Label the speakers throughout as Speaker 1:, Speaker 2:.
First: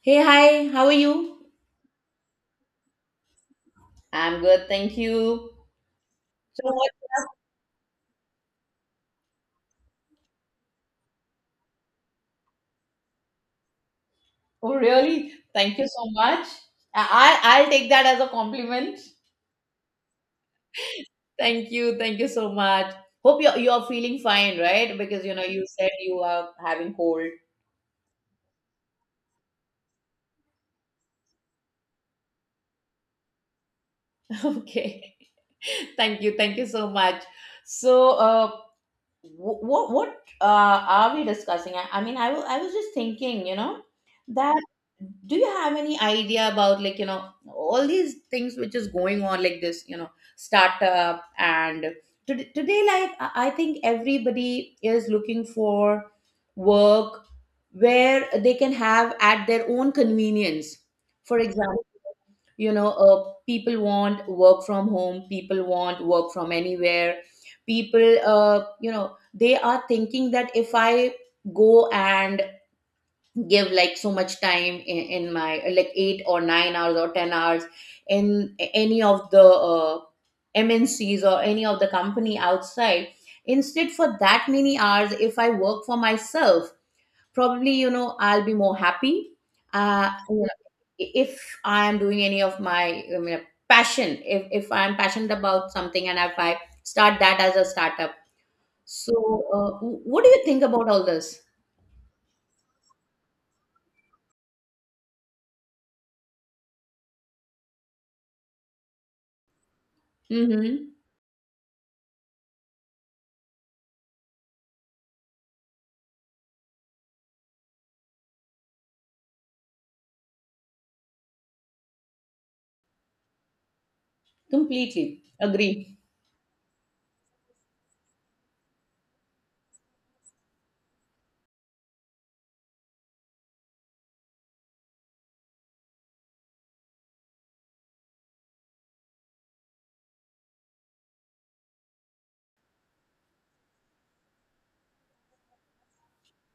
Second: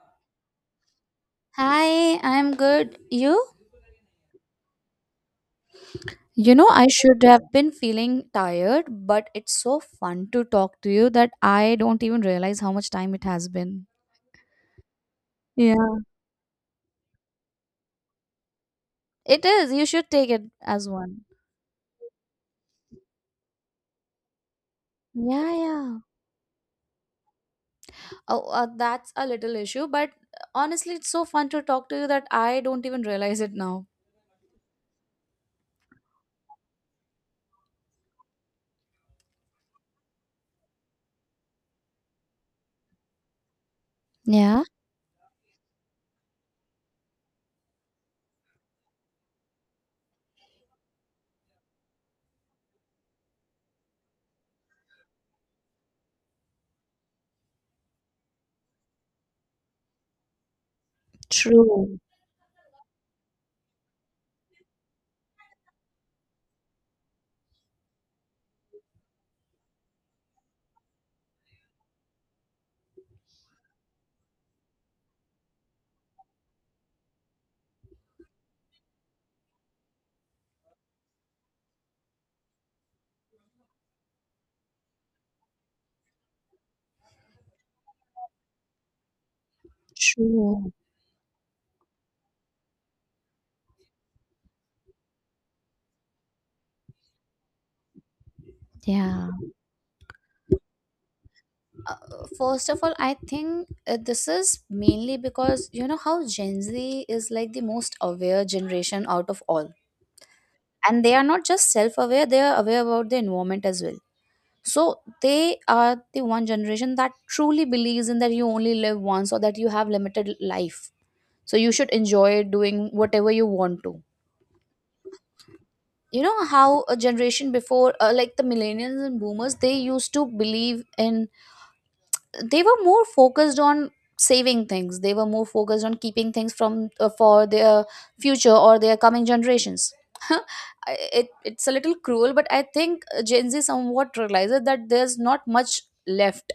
Speaker 1: Hey, hi, how are you?
Speaker 2: Hi, I'm good. You?
Speaker 1: I'm good, thank you.
Speaker 2: You know,
Speaker 1: So
Speaker 2: I
Speaker 1: what?
Speaker 2: should have been feeling tired, but it's so fun to talk to you that I don't even realize how much time it has been.
Speaker 1: Oh, really? Thank you
Speaker 2: Yeah.
Speaker 1: so much. I'll take that as a compliment.
Speaker 2: It is. You should take it as one.
Speaker 1: Thank you so much. Hope you're feeling fine, right? Because
Speaker 2: Yeah,
Speaker 1: you said
Speaker 2: yeah.
Speaker 1: you are having cold.
Speaker 2: Oh, that's a little issue, but honestly, it's so fun to talk to you that I don't even realize it now.
Speaker 1: Okay, thank you so much. So, what are we discussing? I mean, I was just thinking, that
Speaker 2: Yeah.
Speaker 1: do you have any idea about like all these things which is going on like this, startup and today like I think everybody is looking for work where they can have at their own convenience. For example
Speaker 2: True.
Speaker 1: people want work from home, people want work from anywhere, people, they are thinking that if I go and give like so much time in my like 8 or 9 hours or 10 hours in any of the mncs or any of the company outside, instead for that many hours if I work for myself, probably I'll be more happy, uh you know,
Speaker 2: True.
Speaker 1: if I am doing any of my, I mean, passion, if I'm passionate about something and if I start that as a startup, so
Speaker 2: Yeah.
Speaker 1: what do you think about all this?
Speaker 2: Uh, First of all, I think this is mainly because you know how Gen Z is like the most aware generation out of all.
Speaker 1: Mm-hmm.
Speaker 2: And they are not just self aware, they are aware about the environment as well. So they are the one generation that truly believes in that you only live once or that you have limited life. So you should enjoy doing whatever you want to.
Speaker 1: Completely agree.
Speaker 2: You know how a generation before, like the millennials and boomers, they used to believe in, they were more focused on saving things. They were more focused on keeping things from for their future or their coming generations. It's a little cruel, but I think Gen Z somewhat realizes that there's not much left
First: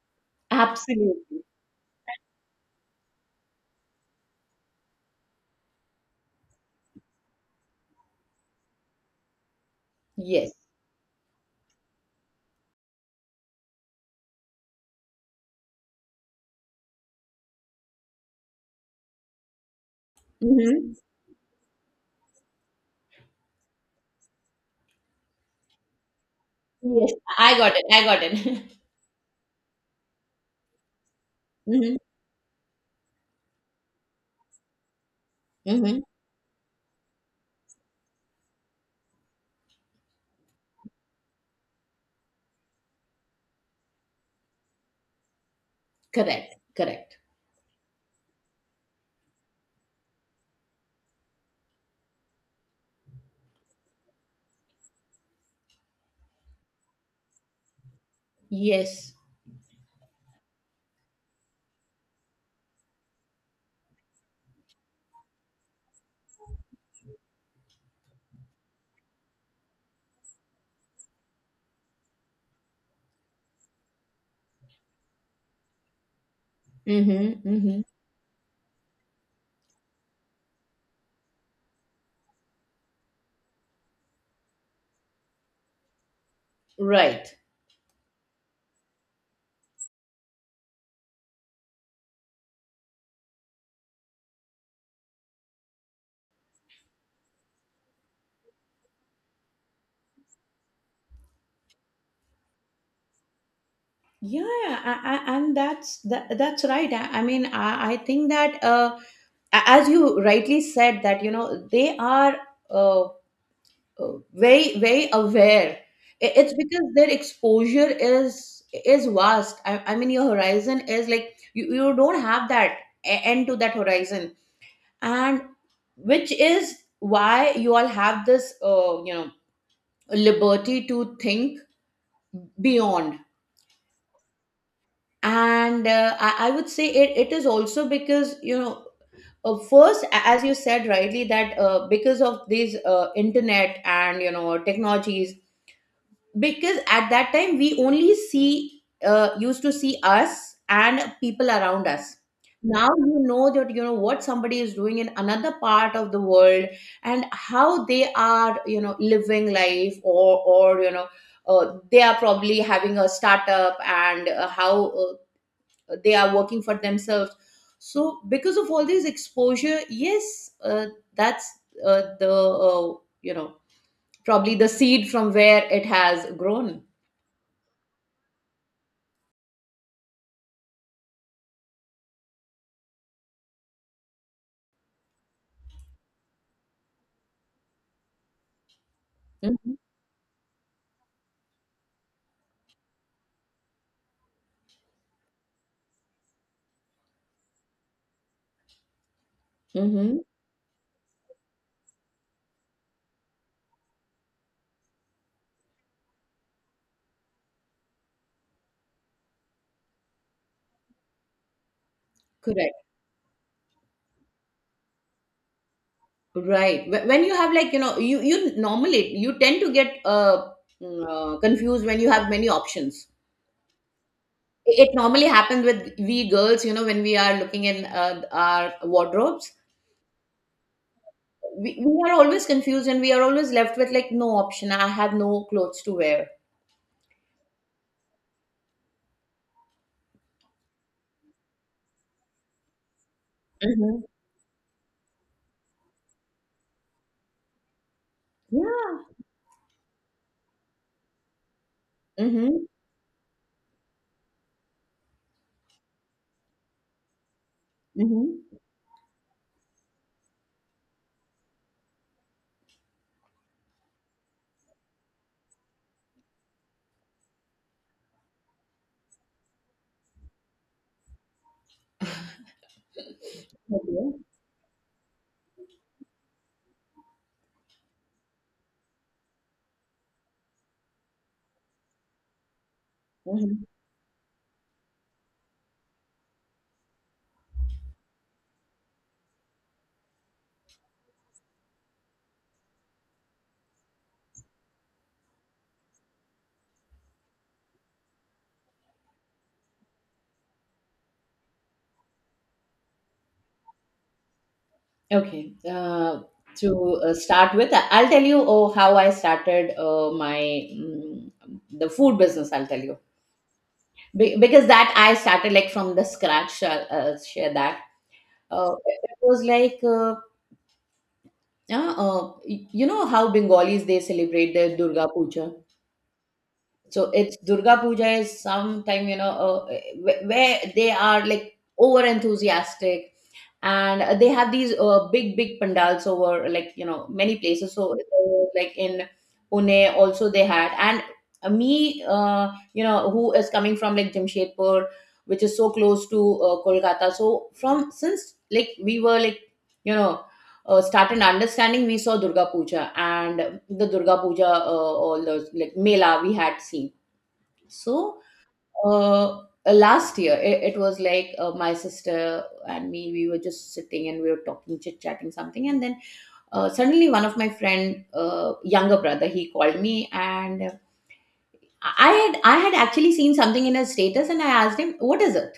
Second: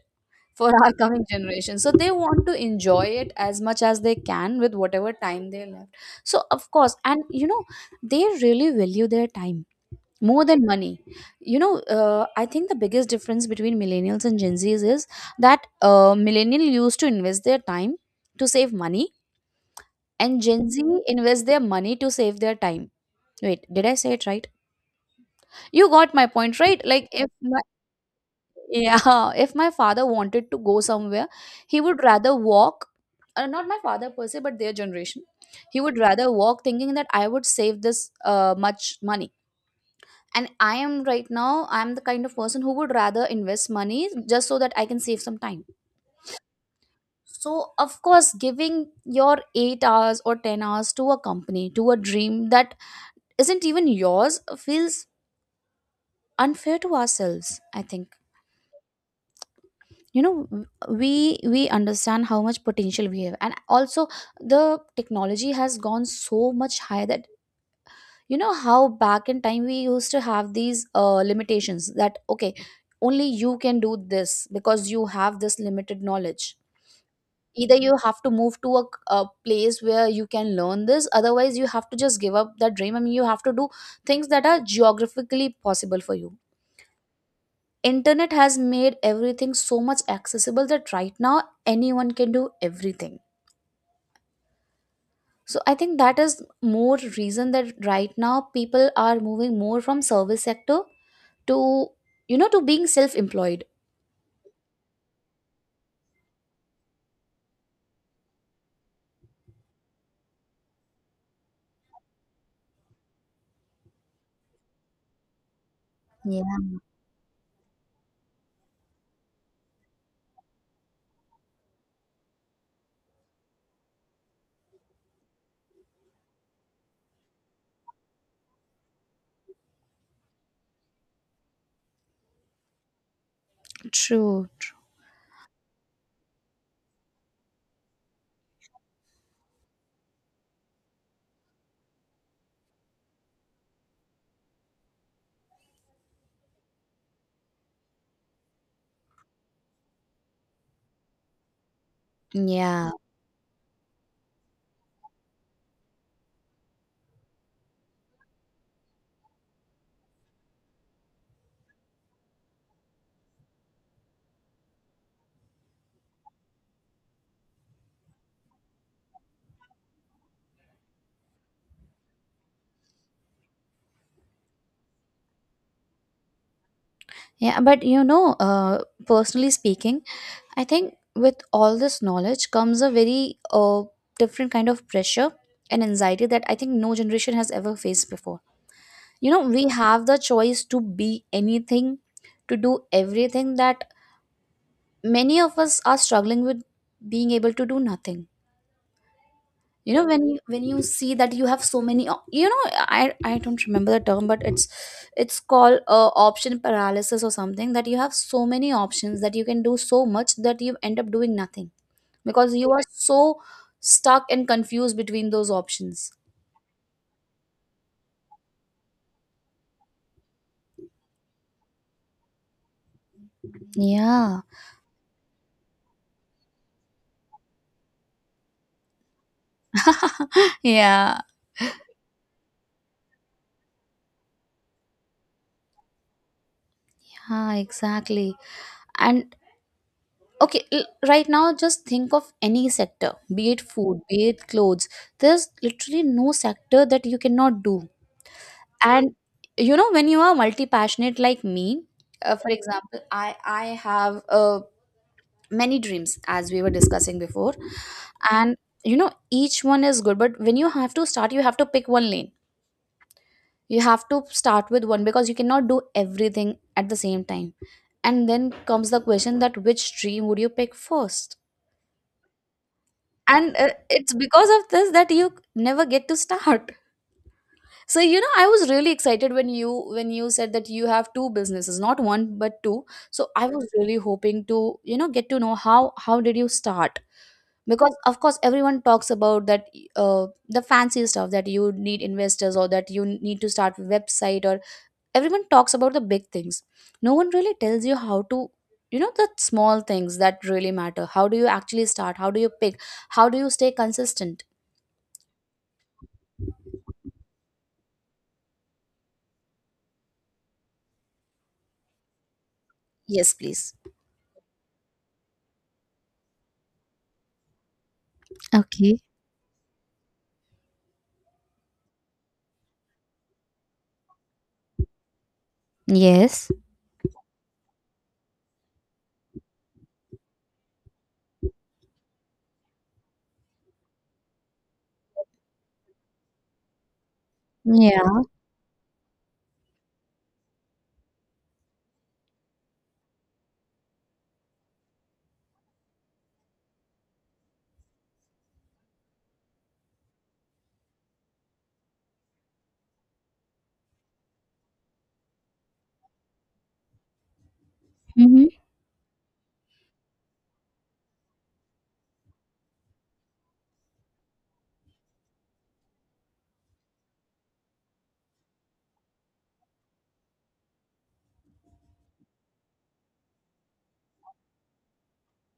Speaker 2: for our coming
Speaker 1: Absolutely.
Speaker 2: generation, so they want to enjoy it as much as they can with whatever time they left. So of course, and you know, they really value their time more
Speaker 1: Yes.
Speaker 2: than money. You know, I think the biggest difference between millennials and Gen Zs is that millennial used to invest their time to save money, and Gen Z
Speaker 1: Mm-hmm.
Speaker 2: invest their money to save their time. Wait, did I say it right? You got my point, right? Like
Speaker 1: Yes,
Speaker 2: if
Speaker 1: I
Speaker 2: my,
Speaker 1: got it, I got it.
Speaker 2: yeah, if my father wanted to go somewhere, he
Speaker 1: Mm-hmm.
Speaker 2: would rather walk, not my father per se, but their generation. He would
Speaker 1: Mm-hmm.
Speaker 2: rather walk thinking that I would save this much money, and I am right now I'm the kind of person who would rather invest money just so that I can save some time.
Speaker 1: Correct, correct.
Speaker 2: So of course, giving your 8 hours or 10 hours to a company, to a dream that isn't even yours, feels unfair to ourselves, I think.
Speaker 1: Yes.
Speaker 2: You know, we understand how much potential we have, and also the technology has gone so much higher that, you know, how back in time we used to have these limitations that, okay, only you can do this because you have this limited knowledge.
Speaker 1: Mm-hmm.
Speaker 2: Either
Speaker 1: Mm-hmm.
Speaker 2: you have to move to a place where you can learn this, otherwise you have to just give up that dream. I mean, you have to do things that are geographically possible for you.
Speaker 1: Right.
Speaker 2: Internet has made everything so much accessible that right now anyone can do everything. So I think that is more reason that right now people are moving more from service sector to, you know, to being self-employed.
Speaker 1: Yeah, and that's right. I mean, I think that as you rightly said that they are uh, very very aware.
Speaker 2: Yeah,
Speaker 1: It's because their exposure is vast. I mean, your horizon is like you don't have that end to that horizon, and which is why you all have this liberty to think beyond.
Speaker 2: true. True.
Speaker 1: And I would say it is also because first as you said rightly that because of these internet and technologies, because at that time we only see used to see us and people around us. Now
Speaker 2: Yeah,
Speaker 1: you know that you know what somebody is doing in another part of the world, and how they are living life, or they are probably having a startup, and how they are working for themselves. So because of all this exposure, yes, that's the uh, you know probably the seed from where it has grown.
Speaker 2: yeah, but you know, personally speaking, I think with all this knowledge comes a very different kind of pressure and anxiety that I think no generation has ever faced before. You know, we
Speaker 1: Hmm.
Speaker 2: have the choice to be anything, to do everything, that many of us are struggling with being able to do nothing. You know,
Speaker 1: Hmm.
Speaker 2: when you see that you have so many you know, I don't remember the term, but it's called option paralysis or something, that you have so many options that you can do so much that you end up doing nothing because you
Speaker 1: Correct.
Speaker 2: are so stuck and confused between those options.
Speaker 1: Right. When you have like you normally you tend to get confused when you have many options.
Speaker 2: Yeah.
Speaker 1: It normally happens with we girls, when we are looking in our wardrobes.
Speaker 2: Yeah.
Speaker 1: We are always confused and we are always left with like no option. I have no clothes to wear.
Speaker 2: Ah, exactly. And okay, right now just think of any sector, be it food,
Speaker 1: Mhm.
Speaker 2: be it clothes, there's literally no sector that you cannot do.
Speaker 1: Yeah.
Speaker 2: And you know, when you are multi passionate like me, for
Speaker 1: Mhm.
Speaker 2: example, I have many dreams, as we were discussing before.
Speaker 1: Mhm.
Speaker 2: And you know, each one is good, but when you have to start, you have to pick one lane. You have to start with one because you cannot do everything at the same time. And then comes the question that which dream would you pick first. And it's
Speaker 1: Okay.
Speaker 2: because of this that you never get to start. So you know, I was really excited when you said that you have two businesses, not one but two. So I
Speaker 1: Mhm.
Speaker 2: was really hoping to, you know, get to know how did you start, because of course everyone talks about that, the fancy stuff that you need investors or that you need to start website, or everyone talks about the big things. No one really tells you how to, you know, the small things that really matter. How do you actually start? How do you pick? How do you stay consistent?
Speaker 1: Okay. To start with, I'll tell you, oh, how I started the food business. I'll tell you.
Speaker 2: Yes, please.
Speaker 1: Because that I started like from the scratch. I'll share that.
Speaker 2: Okay.
Speaker 1: It was like you know how Bengalis they celebrate their Durga Puja.
Speaker 2: Yes.
Speaker 1: So it's Durga Puja is sometime where they are like over enthusiastic, and they have these big big pandals over like many places, so
Speaker 2: Yeah.
Speaker 1: like in Pune also they had. And me, who is coming from like Jamshedpur, which is so close to Kolkata, so from since like we were like you know started understanding, we saw Durga Puja, and the durga puja all those like mela we had seen, so last year, it was like my sister and me, we were just sitting and we were talking, chit chatting something. And then suddenly, one of my friend, younger brother, he called me. And I had actually seen something in his status and I asked him, "What is it?"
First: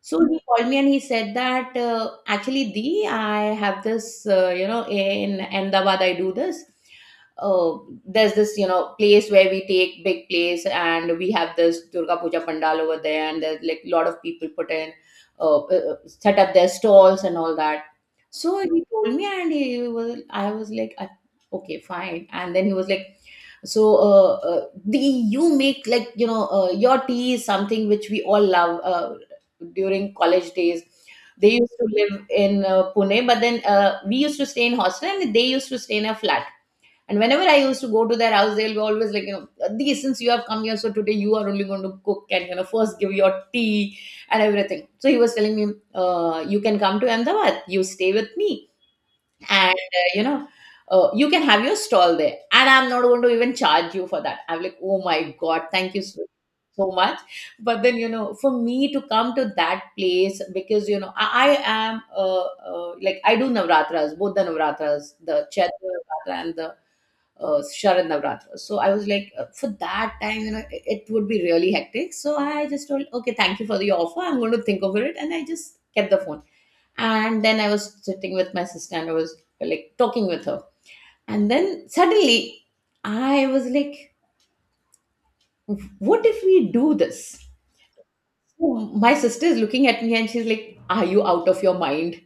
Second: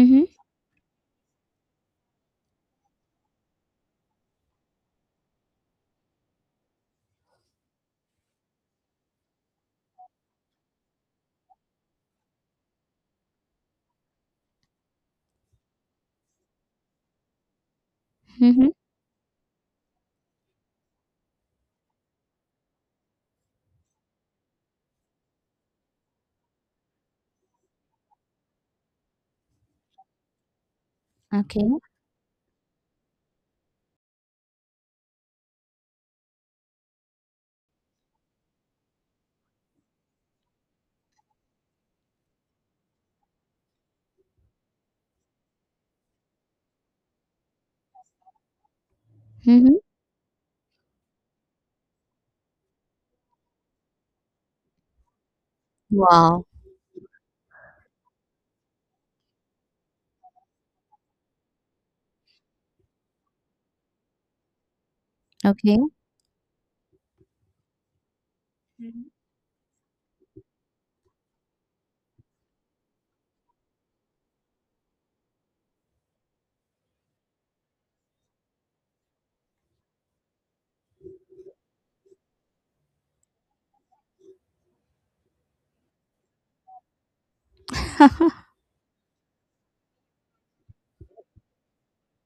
Speaker 1: So he called me and he said that, "Actually, Dee, I have this, in Ahmedabad, I do this. Uh, there's this, place where we take big place and we have this Durga Puja Pandal over there, and there's like a lot of people put in, set up their stalls and all that." So
Speaker 2: mhm.
Speaker 1: he told me, and I was like, Okay, fine." And then he was like, "So the you make like your tea is something which we all love during college days." They used
Speaker 2: Okay.
Speaker 1: to live in Pune, but then we used to stay in hostel and they used to stay in a flat. And whenever I used to go to their house, they'll be always like, you know the "Since you have come here, so today you are only going to cook and first give your tea and everything." So he was telling me, "You can come to Ahmedabad, you stay with me and
Speaker 2: Mhm.
Speaker 1: you can have your stall there, and I'm not going to even charge you for that." I'm like, "Oh my god, thank you
Speaker 2: Wow.
Speaker 1: so much." But then you know for me to come to that place, because you know I am like I do navratras, both the navratras, the
Speaker 2: Okay.
Speaker 1: Chaitra Navratra and the Sharad Navratra. So I was
Speaker 2: Mhm.
Speaker 1: like, for that time, you know, it would be really hectic. So I just told, "Okay, thank you for the offer. I'm going to think over it." And I just kept the phone. And then I was sitting with my sister and I was like talking with her. And then suddenly I was like, what if we do this? So my sister is looking at me and she's like, "Are you out of your mind?"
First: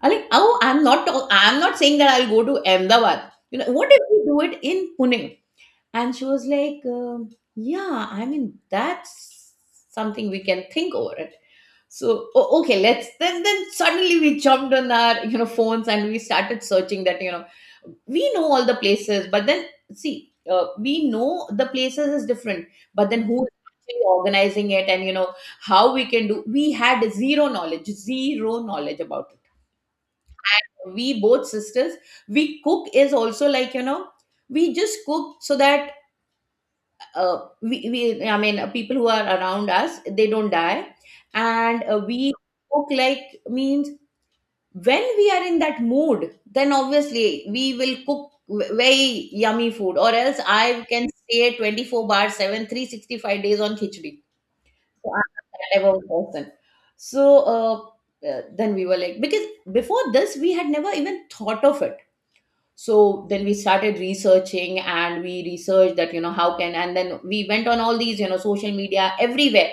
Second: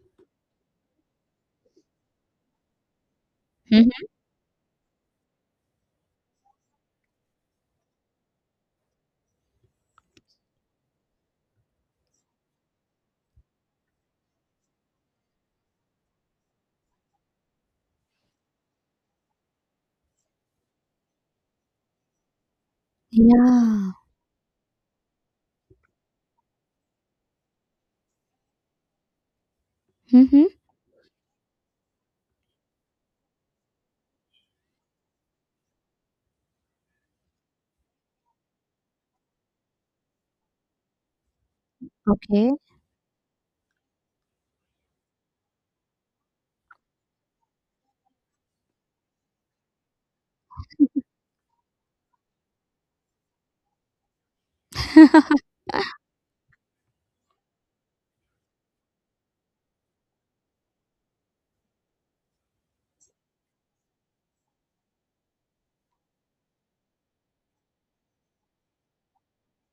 Speaker 1: I'm like, "Oh, I'm not saying that I'll go to Ahmedabad. You know, what
Speaker 2: Mhm.
Speaker 1: if we do it in Pune?" And she was like, "Yeah, I mean, that's something we can think over it." So, okay, let's then suddenly we jumped on our phones and we started searching that, you know, we know all the places, but then see, we know the places is different, but then who is
Speaker 2: Yeah.
Speaker 1: actually organizing it, and how we can do, we had zero knowledge, zero knowledge about it.
Speaker 2: Mhm.
Speaker 1: We both sisters, we cook is also like, we just cook so that we I mean people who are around us they don't die. And we
Speaker 2: Okay.
Speaker 1: cook like means, when we are in that mood then obviously we will cook very yummy food, or else I can stay 24 bar 7 365 days on khichdi, so I'm that type of person. So uh, then we were like, because before this we had never even thought of it, so then we started researching and we researched that, how can, and then we went on all these social media everywhere.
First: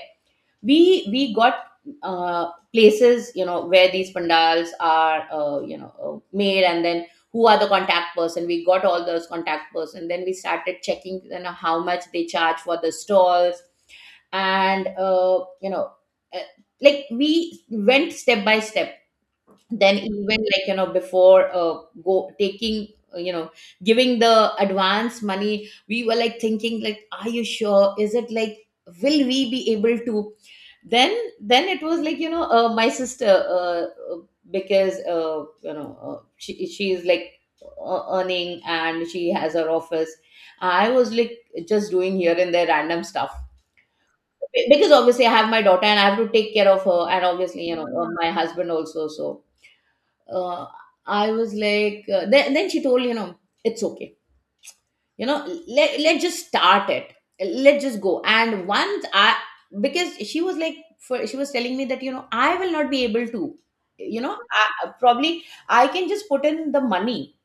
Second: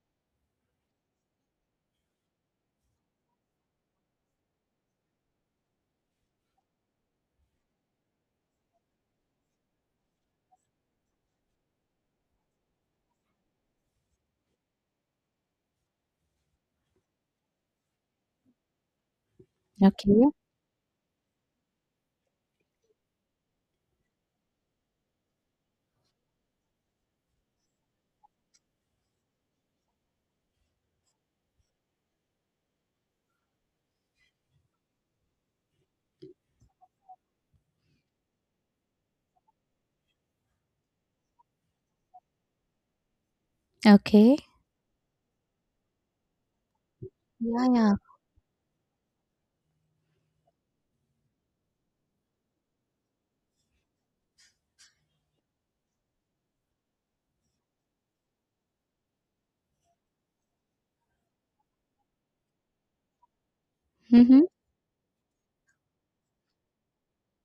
Speaker 1: We got uh, places, you know, where these pandals are made, and then who are the contact person, we got all those contact person, then we started checking how much they charge for the stalls. And uh, like we went step by step, then
Speaker 2: Okay.
Speaker 1: even like before go taking, uh, you know giving the advance money, we were like thinking like, "Are you sure, is it like, will we be able to?" Then it was like, my sister, uh, because she is like earning and she has her office. I was like just doing here and there random stuff,
Speaker 2: Okay.
Speaker 1: because obviously I have my daughter and I have to take care of her, and obviously
Speaker 2: Yeah, yeah.
Speaker 1: my husband also, so uh, I was like, then she told, you know, "It's okay. You know, let's just start it. Let's just go." And once I, because she was like, she was telling me that, you know, I will not be able to, you know,
Speaker 2: Mhm.
Speaker 1: probably I can just put in the money,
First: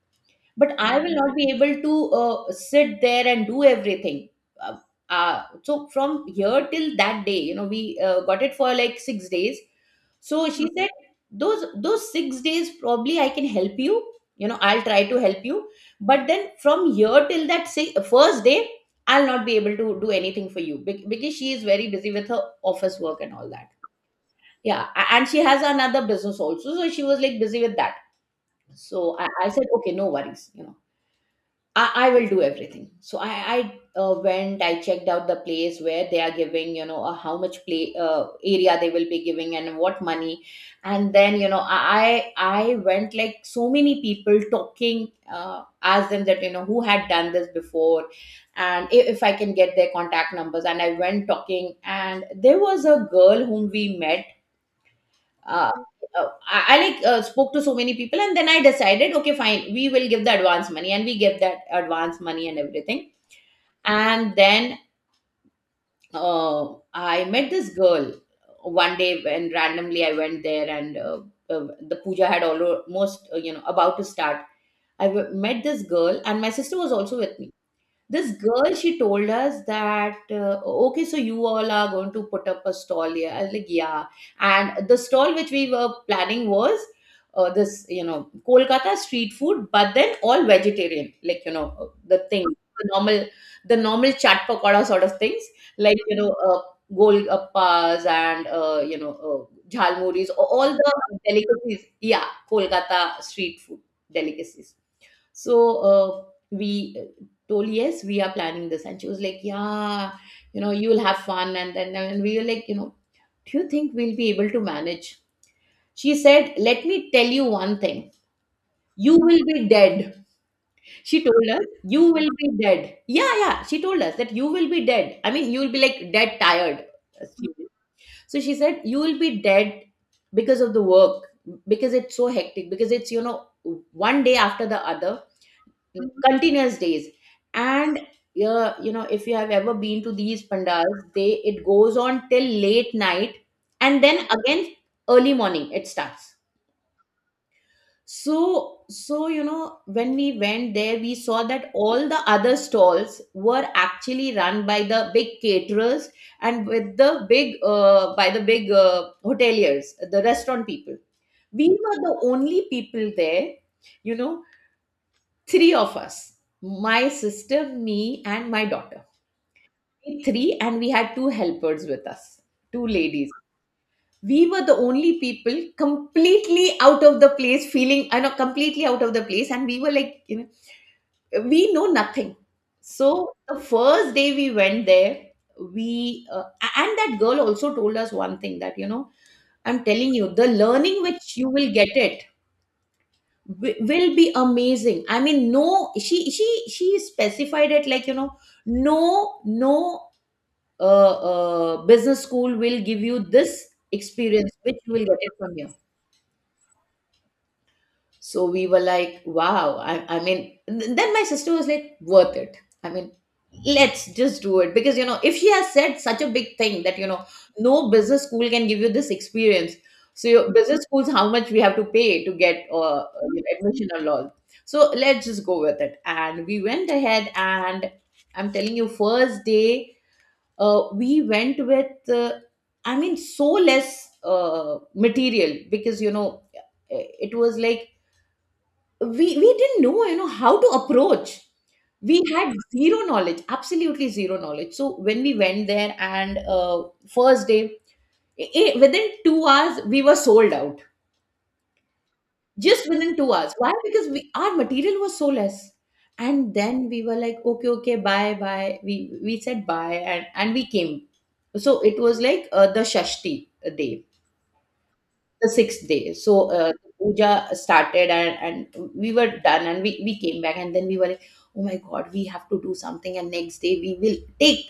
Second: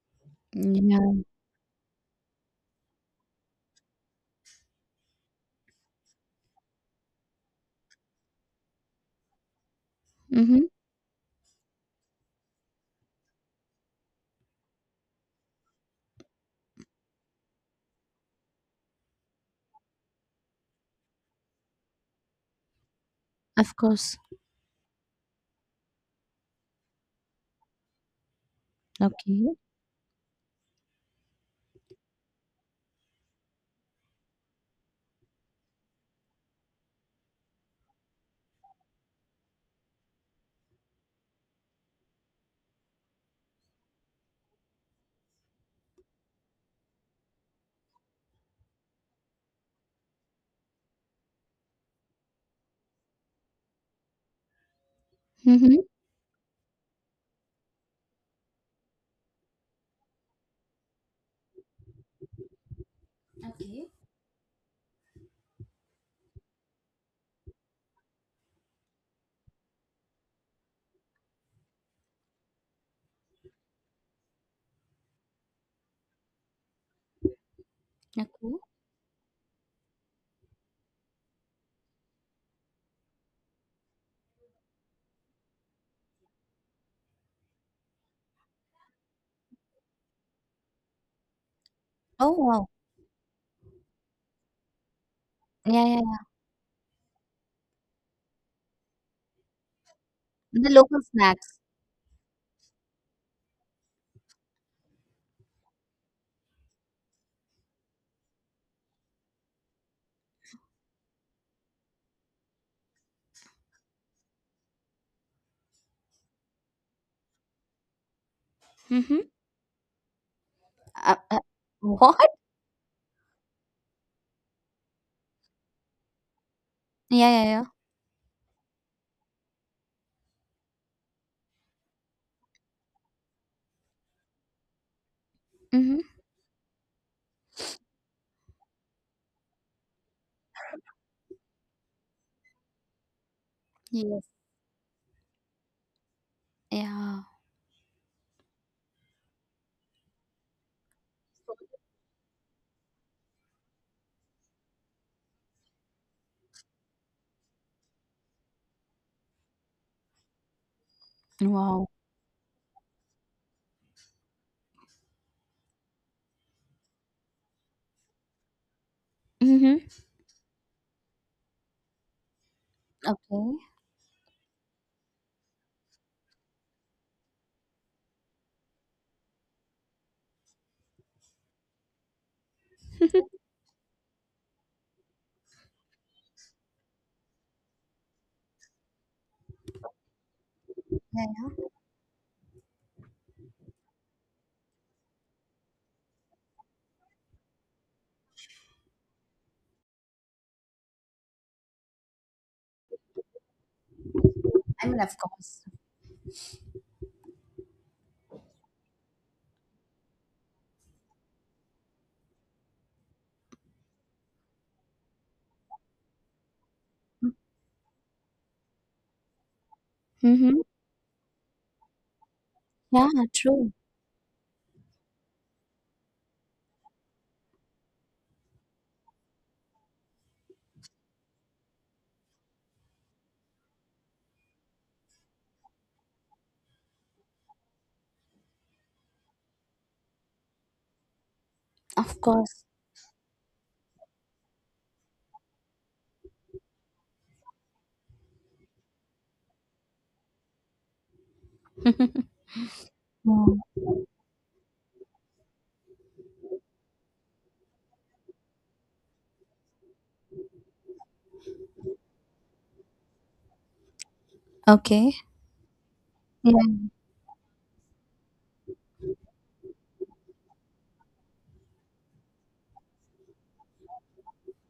Speaker 1: but I will
Speaker 2: Yeah.
Speaker 1: not be able to sit there and do everything. uh, so from here till that day, you know, we got it for like 6 days. So she
Speaker 2: Mhm.
Speaker 1: said those 6 days probably I can help you, you know, I'll try to help you. But then from here till that say, first day, I'll not be able to do anything for you because she is very busy with her office work and all that.
Speaker 2: Of course.
Speaker 1: Yeah, and she has another business also, so she was like busy with that. So I
Speaker 2: Okay.
Speaker 1: said, okay, no worries, you know, I will do everything. So I went, I checked out the place where they are giving, you know, how much play area they will be giving and what money. And then, you know, I went like so many people talking, asked them that, you know, who had done this before, and if I can get their contact numbers. And I went talking and there was a girl whom we met. uh,
Speaker 2: Mhm.
Speaker 1: I like spoke to so many people, and then I decided, okay, fine, we will give the advance money. And we give that advance money and everything.
Speaker 2: Okay.
Speaker 1: And then I met this girl one day when randomly I went there, and the puja had almost, you know, about to start. I met this girl, and my sister was also with me. This
Speaker 2: Okay.
Speaker 1: girl, she told us that, okay, so you all are going to put up a stall here. I was like, yeah. And the stall which we were planning was this, you know, Kolkata street food, but then all vegetarian, like, you know, the
Speaker 2: Oh,
Speaker 1: thing,
Speaker 2: wow.
Speaker 1: the normal the normal chat pakoda sort of things,
Speaker 2: Yeah, yeah,
Speaker 1: like, you
Speaker 2: yeah.
Speaker 1: know, golgappas, and jhalmuris,
Speaker 2: The
Speaker 1: all the
Speaker 2: local snacks.
Speaker 1: delicacies, yeah. Kolkata street food delicacies. So we told, yes, we are planning this, and she was like, yeah, you know, you'll have fun. And then and we were like, you know, do you think we'll be able to manage? She said, let me tell you one thing. You
Speaker 2: Mhm.
Speaker 1: will be dead.
Speaker 2: Uh,
Speaker 1: She
Speaker 2: uh,
Speaker 1: told us, you will
Speaker 2: what?
Speaker 1: be dead. Yeah, yeah. She told us that you will be dead. I mean, you will be like dead tired.
Speaker 2: Yeah, yeah, yeah.
Speaker 1: So she said, you will be dead because of the work, because it's so hectic, because it's, you know, one day after the other,
Speaker 2: Mhm.
Speaker 1: continuous days. And yeah, you know, if you have ever been to these pandals, they it goes on till late night, and then
Speaker 2: Yes.
Speaker 1: again early morning it starts.
Speaker 2: Yeah.
Speaker 1: So so you know, when we went there, we saw that all the other stalls were actually run by the big caterers, and with the big by the big hoteliers, the restaurant people. We
Speaker 2: Wow.
Speaker 1: were the only people there, you know, three of us, my sister, me, and my daughter.
Speaker 2: Mhm.
Speaker 1: We three, and we had two helpers with us, two ladies.
Speaker 2: Okay.
Speaker 1: We were the only people completely out of the place, feeling, I know, completely out of the place. And we were like, you know, we know nothing. So the first day we went there, and that girl also told us one thing that, you know, I'm telling you, the
Speaker 2: Yeah,
Speaker 1: learning which you
Speaker 2: yeah.
Speaker 1: will get it will be amazing. I mean, no, she specified it like, you know, no, no, business school will give you this experience which
Speaker 2: I
Speaker 1: you
Speaker 2: mean,
Speaker 1: will
Speaker 2: of
Speaker 1: get it from
Speaker 2: course.
Speaker 1: here. So we were like, wow. I mean, then my sister was like, worth it. I mean, let's just do it. Because, you know, if she has said such a big thing that, you know, no business school can give you this experience. So your
Speaker 2: Mhm.
Speaker 1: business schools, how much we have to pay to get
Speaker 2: Yeah,
Speaker 1: you know,
Speaker 2: true.
Speaker 1: admission and all. So let's just go with it. And we went ahead and I'm telling you, first day, we went with, I mean, so less material, because, you know, it was like we didn't know, you know, how to approach. We
Speaker 2: Of
Speaker 1: had
Speaker 2: course.
Speaker 1: zero knowledge, absolutely zero knowledge. So when we went there, and first day, within 2 hours we were sold out, just within 2 hours.
Speaker 2: Mm.
Speaker 1: Why? Because we, our material was so less. And then we were like, okay, okay, bye bye, we said bye, and we came. So it was like the shashti day,
Speaker 2: Okay.
Speaker 1: the sixth day. So
Speaker 2: Yeah.
Speaker 1: puja started, and we were done, and we came back. And then we were like, oh my God, we have to do something, and next day we will take.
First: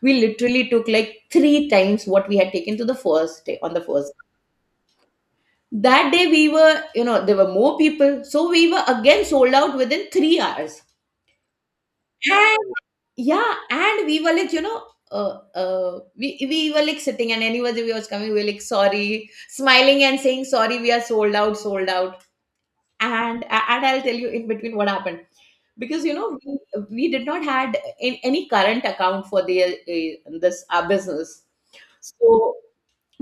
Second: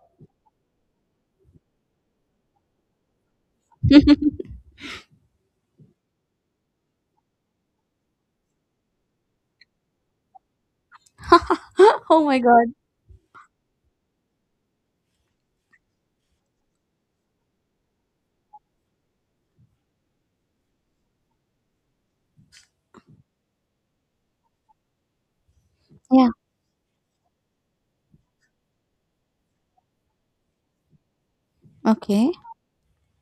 Speaker 1: We literally took like three times what we had taken to the first day on the first. That day we were, you know, there were more people. So we were again sold out within three hours.
Speaker 2: Oh my
Speaker 1: And
Speaker 2: god.
Speaker 1: yeah, and we were like, you know, we were like sitting, and anybody who was coming, we were like, sorry, smiling and saying, sorry, we are sold out, sold out. And I'll tell you in between what happened, because you
Speaker 2: Yeah.
Speaker 1: know, we did not had in any current account for the this our business.
Speaker 2: Okay.
Speaker 1: So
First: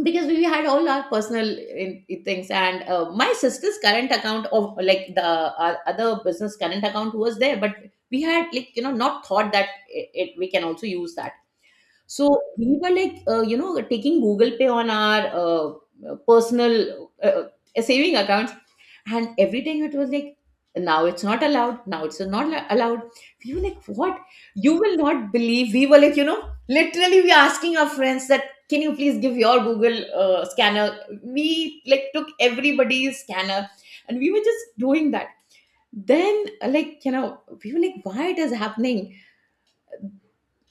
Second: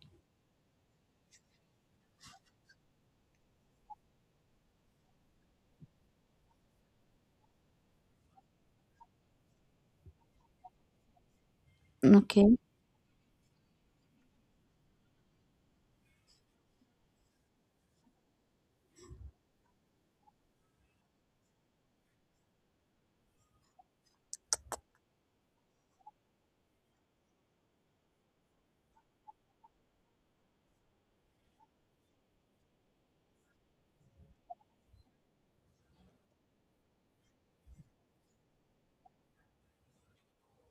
Speaker 1: because we had all our personal in things, and my sister's current account, of like the our other business current account was there, but we had like, you know, not thought that it we can also use that. So
Speaker 2: Okay.
Speaker 1: we were like, you know, taking Google Pay on our personal saving accounts, and every time it was like, now it's not allowed. Now it's not allowed. We were like, what? You will not believe. We were like, you know, literally, we asking our friends that, can you please give your Google scanner? We like took everybody's scanner, and we were just doing that. Then, like, you know, we were like, why it is happening?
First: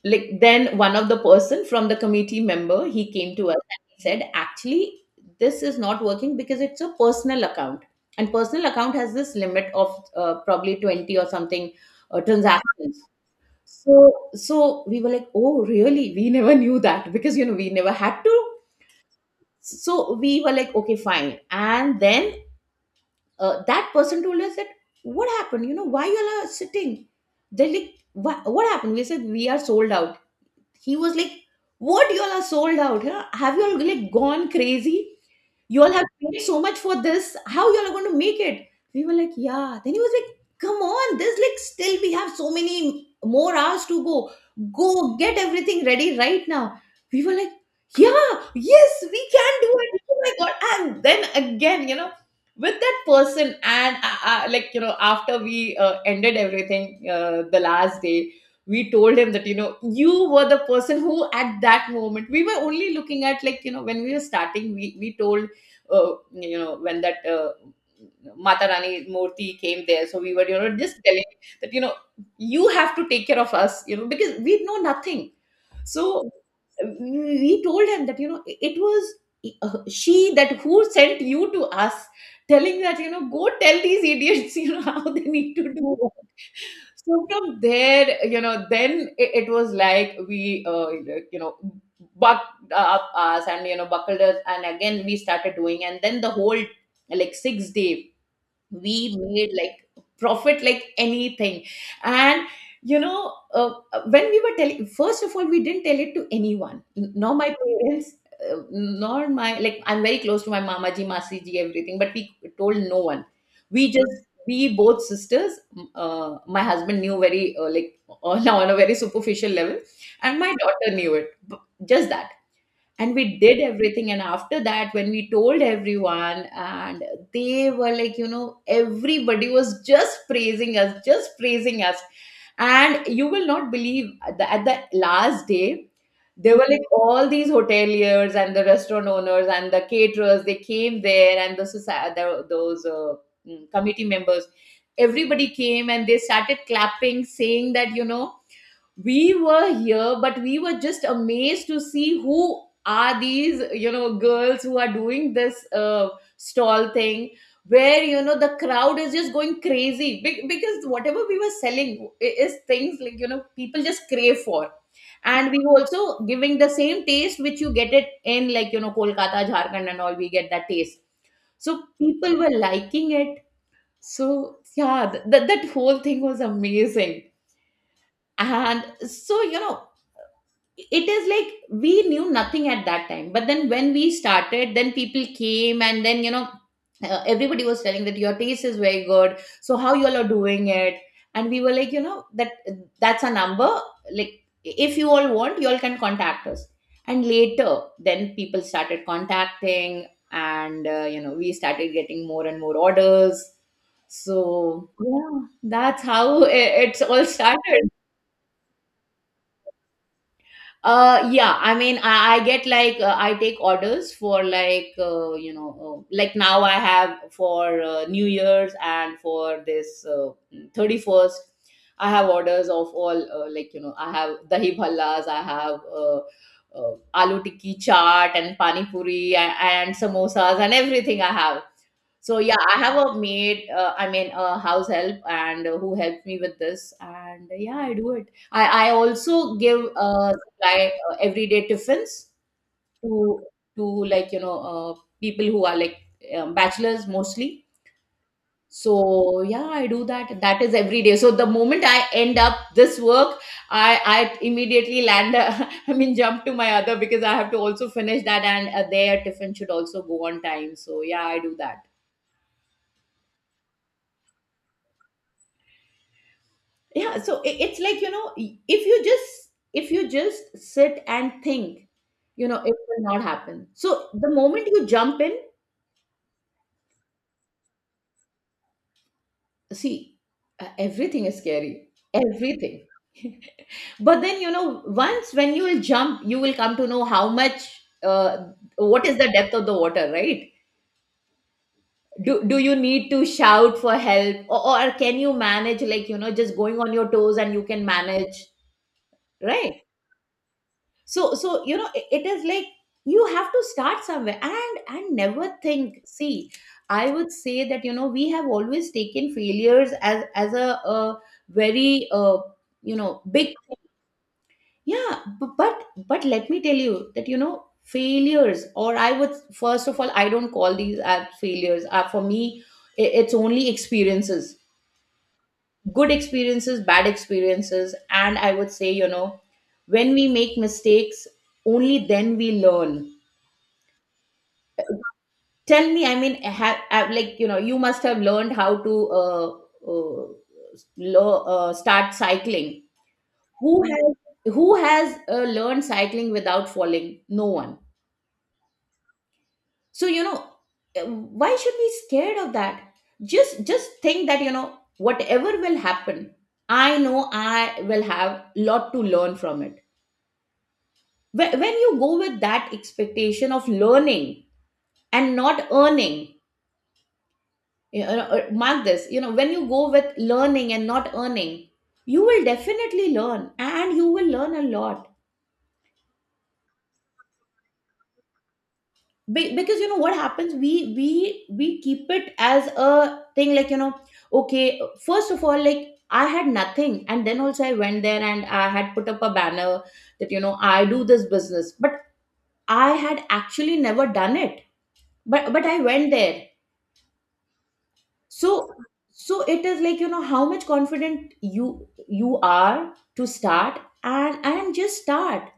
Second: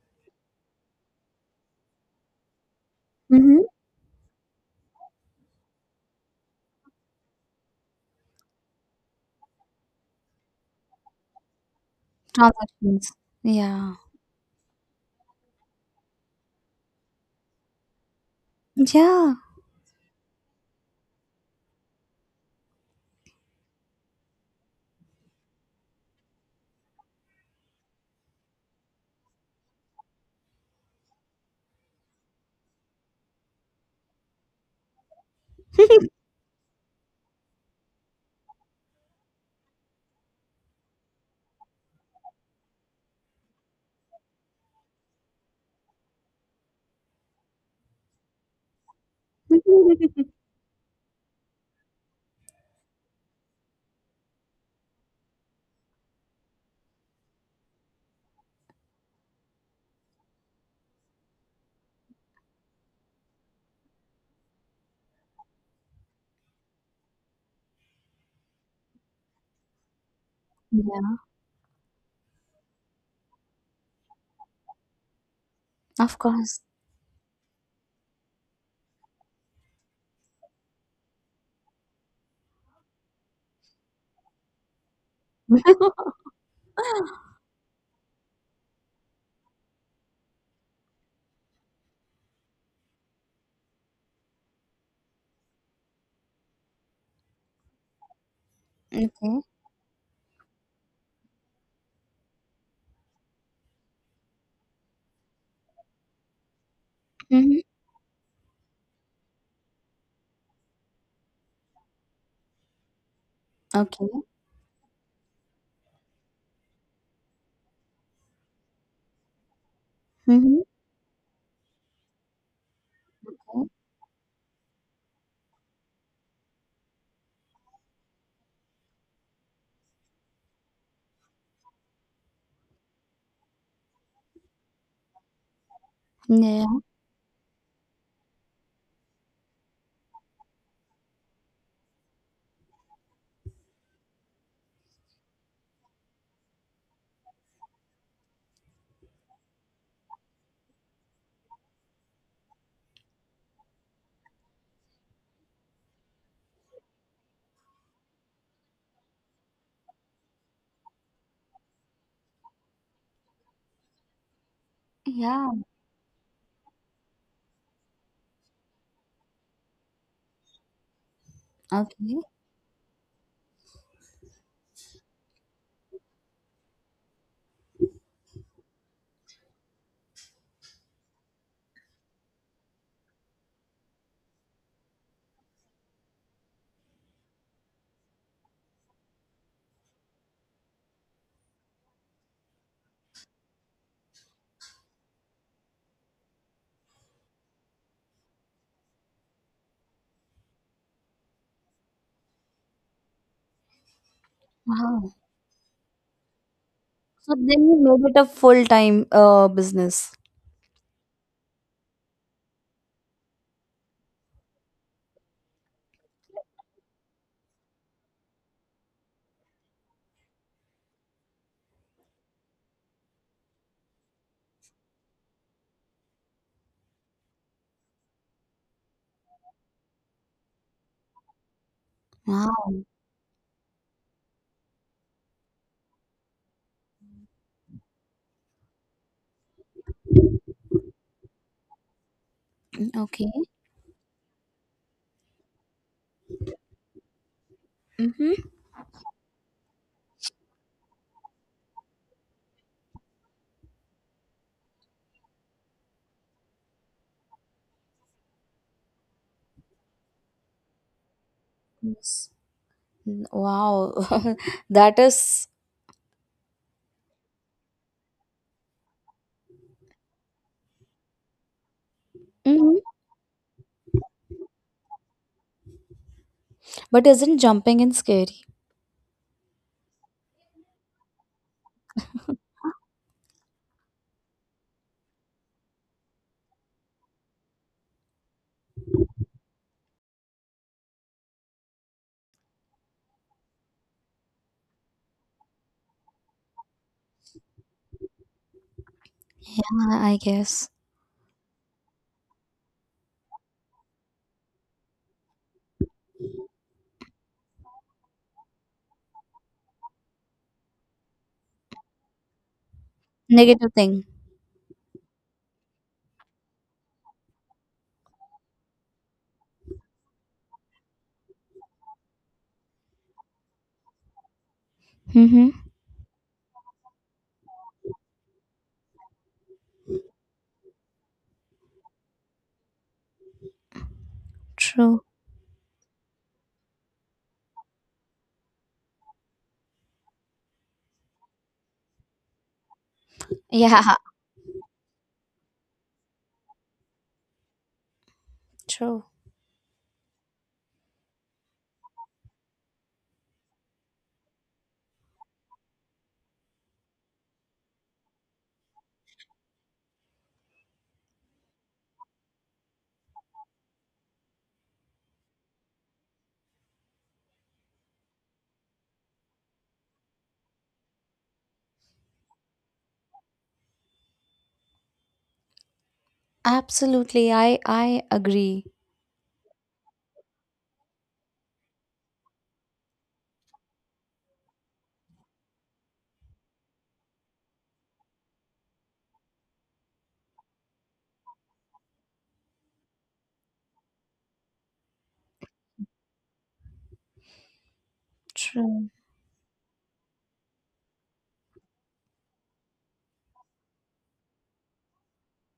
Speaker 1: Like, then one of the person from the committee member, he came to us
Speaker 2: Mm-hmm.
Speaker 1: and he said, actually, this is not working because it's a personal account, and personal account has this limit of probably 20 or something transactions.
Speaker 2: Transactions. Yeah.
Speaker 1: So so we were like, oh really, we never knew that, because you know, we never had to.
Speaker 2: Yeah.
Speaker 1: So we were like, okay, fine. And then that person told us that, what happened, you know, why you all are sitting? They're like, what happened? We said, we are sold out. He was like, what, y'all are sold out, huh? Have y'all like gone crazy? Y'all have paid so much for this, how y'all are going to make it? We were like, yeah. Then he was like, come on, there's like still we have so many more hours to go, go get everything ready right now. We were like, yeah, yes, we can do it, oh my God. And then again, you know, with that person, and like, you know, after we ended everything, the last day, we told him that, you know, you were the person who at that moment we were only looking at, like, you know, when we were starting, we told you know, when that Mata Rani Murthy came there, so we were, you know, just telling
Speaker 2: Yeah.
Speaker 1: that, you know, you have to take care of us, you know, because we know nothing.
Speaker 2: Of
Speaker 1: So
Speaker 2: course.
Speaker 1: we told him that, you know, it was she that who sent you to us, telling that, you know, go tell these idiots, you know, how they need to do work. So from there, you know, then it was like we, you know, bucked up us, and, you know, buckled us. And again, we started doing. And then the whole like 6 day we
Speaker 2: Okay.
Speaker 1: made like profit like anything. And when we were telling, first of all, we didn't tell it to anyone, nor my
Speaker 2: Mm-hmm.
Speaker 1: parents, nor my like, I'm very close to my mama ji, masi ji, everything, but we told no one. We
Speaker 2: Okay.
Speaker 1: just, we both sisters, my husband knew very like, now on a very superficial level, and my
Speaker 2: Mm-hmm.
Speaker 1: daughter knew it, just that. And we did everything, and after that when we told everyone, and they were like, you know, everybody was just praising us, just praising us. And you will not believe that at the last day there
Speaker 2: Yeah.
Speaker 1: were like all these hoteliers and the restaurant owners and the caterers, they came there, and the society, those uh, committee members, everybody came and they started clapping, saying that, you know, we were here, but we were just amazed to see who are these, you know, girls who are doing this stall thing where, you know, the crowd is just going crazy. Because whatever we were selling is things like, you know, people just crave for. And
Speaker 2: Yeah.
Speaker 1: we were also giving the same taste which you get it in, like, you know, Kolkata, Jharkhand and all, we get that taste, so
Speaker 2: Okay.
Speaker 1: people were liking it. So yeah, that that whole thing was amazing. And so, you know, it is like we knew nothing at that time, but then when we started, then people came, and then, you know, everybody was telling that your taste is very good, so how y'all are doing it. And we were like, you know, that, that's a number, like if you all want, y'all can contact us. And later then people started contacting, and you know, we started getting more and more orders. So
Speaker 2: Wow.
Speaker 1: yeah, that's how it's all
Speaker 2: So then you
Speaker 1: started.
Speaker 2: made it a full time business.
Speaker 1: Yeah, I mean, I get like, I take orders for like, you know, like now I have for New Year's, and for this 31st, I have orders of all, like, you know, I have dahi bhallas, I have aloo tikki chaat and pani puri, and samosas and everything I have. So yeah, I
Speaker 2: Wow.
Speaker 1: have a maid. I mean, a house help, and who helps me with this. And yeah, I do it. I also give supply everyday tiffins
Speaker 2: Okay.
Speaker 1: to to like, you know, people who are like bachelors mostly.
Speaker 2: Mm-hmm.
Speaker 1: So yeah, I do that. That is every day. So the moment I end up this work, I I immediately land. Uh, I mean, jump to my other, because I have to also finish that, and their tiffin should also go on time. So yeah, I do that.
Speaker 2: Yes. Wow. That is-
Speaker 1: Yeah, so it's like, you know, if you just, if you just sit and think, you know, it
Speaker 2: mm-hmm.
Speaker 1: will not happen. So the moment you jump in,
Speaker 2: But isn't jumping in scary?
Speaker 1: see, everything is scary, everything. But then, you know, once when you will jump, you will come to know how much, uh, what is the depth of the water, right? Do you need to shout for help, or can you manage, like, you know, just going on your toes and you can manage, right?
Speaker 2: Yeah, I guess.
Speaker 1: So so, you know, it is like you have to start somewhere, and never think. See, I would say that, you know, we have always taken failures as a very you know, big
Speaker 2: Negative
Speaker 1: thing.
Speaker 2: thing.
Speaker 1: Yeah, but let me tell you that, you know, failures, or I would, first of all, I don't call these as failures, for me it's only experiences,
Speaker 2: Mm-hmm.
Speaker 1: good experiences, bad experiences. And I would say, you know, when we make mistakes, only then we learn.
Speaker 2: True.
Speaker 1: Tell me, I mean, have, like, you know, you must have learned how to uh, start cycling. Who
Speaker 2: Yeah,
Speaker 1: has, who has learned cycling without falling? No one.
Speaker 2: true.
Speaker 1: So you know, why should we scared of that? Just think that, you know, whatever will happen, I know I will have lot to learn from it. When you go with that expectation of learning and not earning, you know, mark this, you know, when you go with learning and not earning, you will definitely learn, and you will learn a lot.
Speaker 2: Absolutely. I agree.
Speaker 1: Because you know what happens, we keep it as a thing like, you know, okay, first of all, like, I had nothing, and then also I went there and I had put up a banner that, you know, I do this business, but I had actually never done it. But I went there. So
Speaker 2: True.
Speaker 1: so it is like, you know, how much confident you are to start, and just start.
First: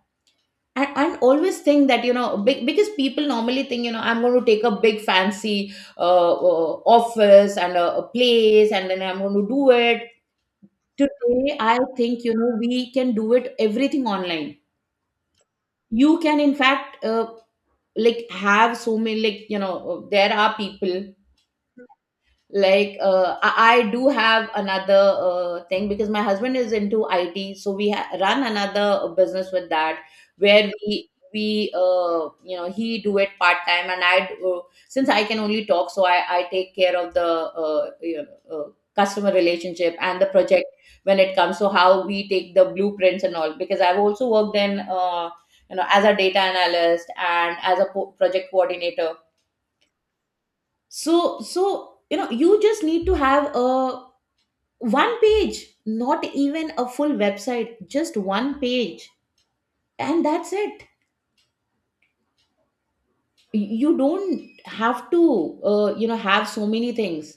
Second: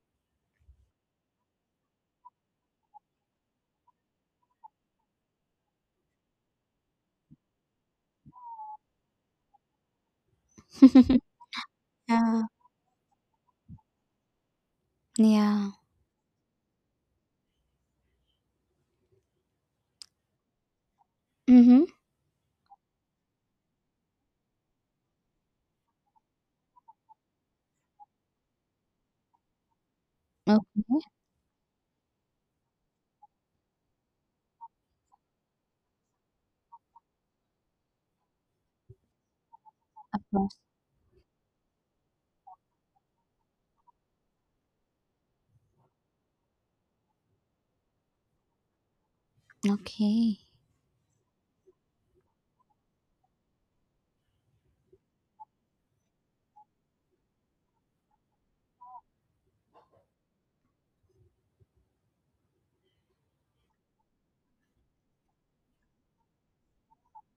Speaker 1: And always think that, you know, big, because people normally think, you know, I'm going to take a big fancy office and a place, and then I'm going to do it. Today I think, you
Speaker 2: Yeah.
Speaker 1: know, we can do it everything online.
Speaker 2: Yeah.
Speaker 1: You can, in fact, like, have so many, like, you know, there are people
Speaker 2: Mm-hmm.
Speaker 1: like, I do have another thing, because my husband is into IT, so we ha- run another business with that,
Speaker 2: Okay.
Speaker 1: where we you know, he do it part time, and I do- since I can only talk, so I take care of the, you know, customer relationship and
Speaker 2: Of
Speaker 1: the
Speaker 2: course.
Speaker 1: project, when it comes to how we take the blueprints and all, because I've also worked in. You know, as a data analyst, and as a project coordinator.
Speaker 2: Okay.
Speaker 1: So so, you know, you just need to have a one page, not even a full website, just one page, and that's it. You don't have to, you know, have so many things.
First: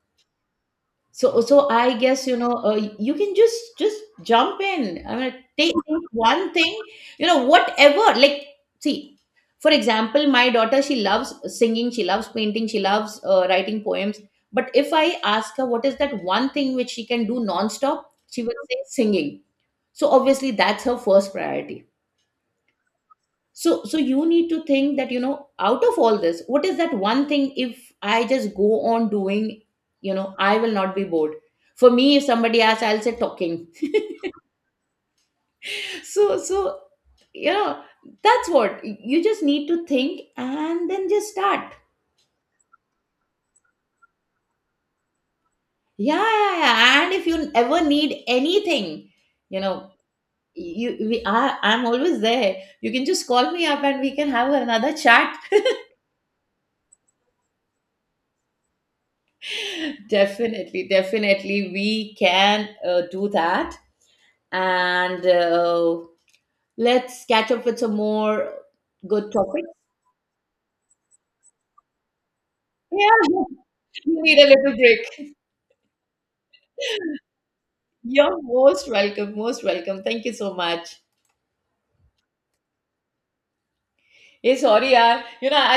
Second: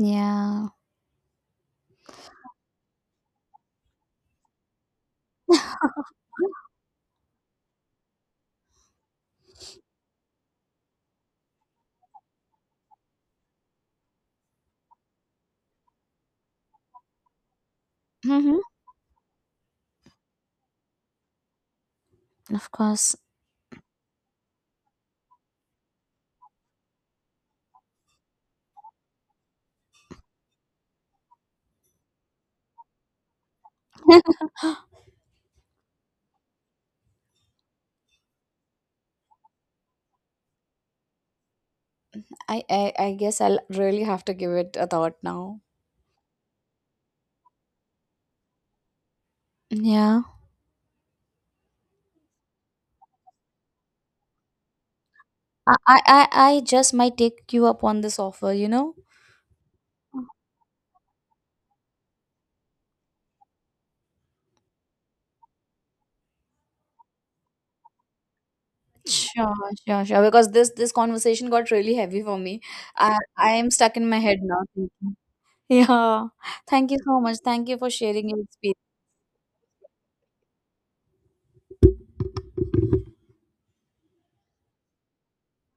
Speaker 2: Yeah.
Speaker 1: So, so I guess, you know, you can just jump in. I mean, take one thing, you know, whatever. Like, see, for example, my daughter, she loves singing, she loves painting, she loves writing poems. But if I ask her what is that one thing which she can do nonstop, she
Speaker 2: Mm-hmm.
Speaker 1: will say singing. So obviously, that's her first priority.
Speaker 2: Of course.
Speaker 1: So so you need to think that, you know, out of all this, what is that one thing, if I just go on doing, you know, I will not be bored. For me, if somebody asks, I'll say talking. So so, you know, that's what you just need to think, and then just start.
Speaker 2: I guess I'll really have to give it a thought now.
Speaker 1: Yeah, yeah, yeah. And if you ever need anything, you know,
Speaker 2: Yeah.
Speaker 1: you we, I, I'm always there, you can just call me up and we can have another chat.
Speaker 2: I, I, I I just might take you up on this offer, you know?
Speaker 1: Definitely, definitely, we can do that. And let's catch up with some more good
Speaker 2: Sure,
Speaker 1: topics.
Speaker 2: sure, sure. Because this conversation got really heavy for me.
Speaker 1: Yeah.
Speaker 2: I I am stuck in my
Speaker 1: We
Speaker 2: head
Speaker 1: need a
Speaker 2: now
Speaker 1: little
Speaker 2: thinking.
Speaker 1: break.
Speaker 2: Yeah. Thank you so much. Thank you for sharing
Speaker 1: You're
Speaker 2: your experience.
Speaker 1: most welcome, most welcome. Thank you so much. Hey, sorry, yaar. You know, I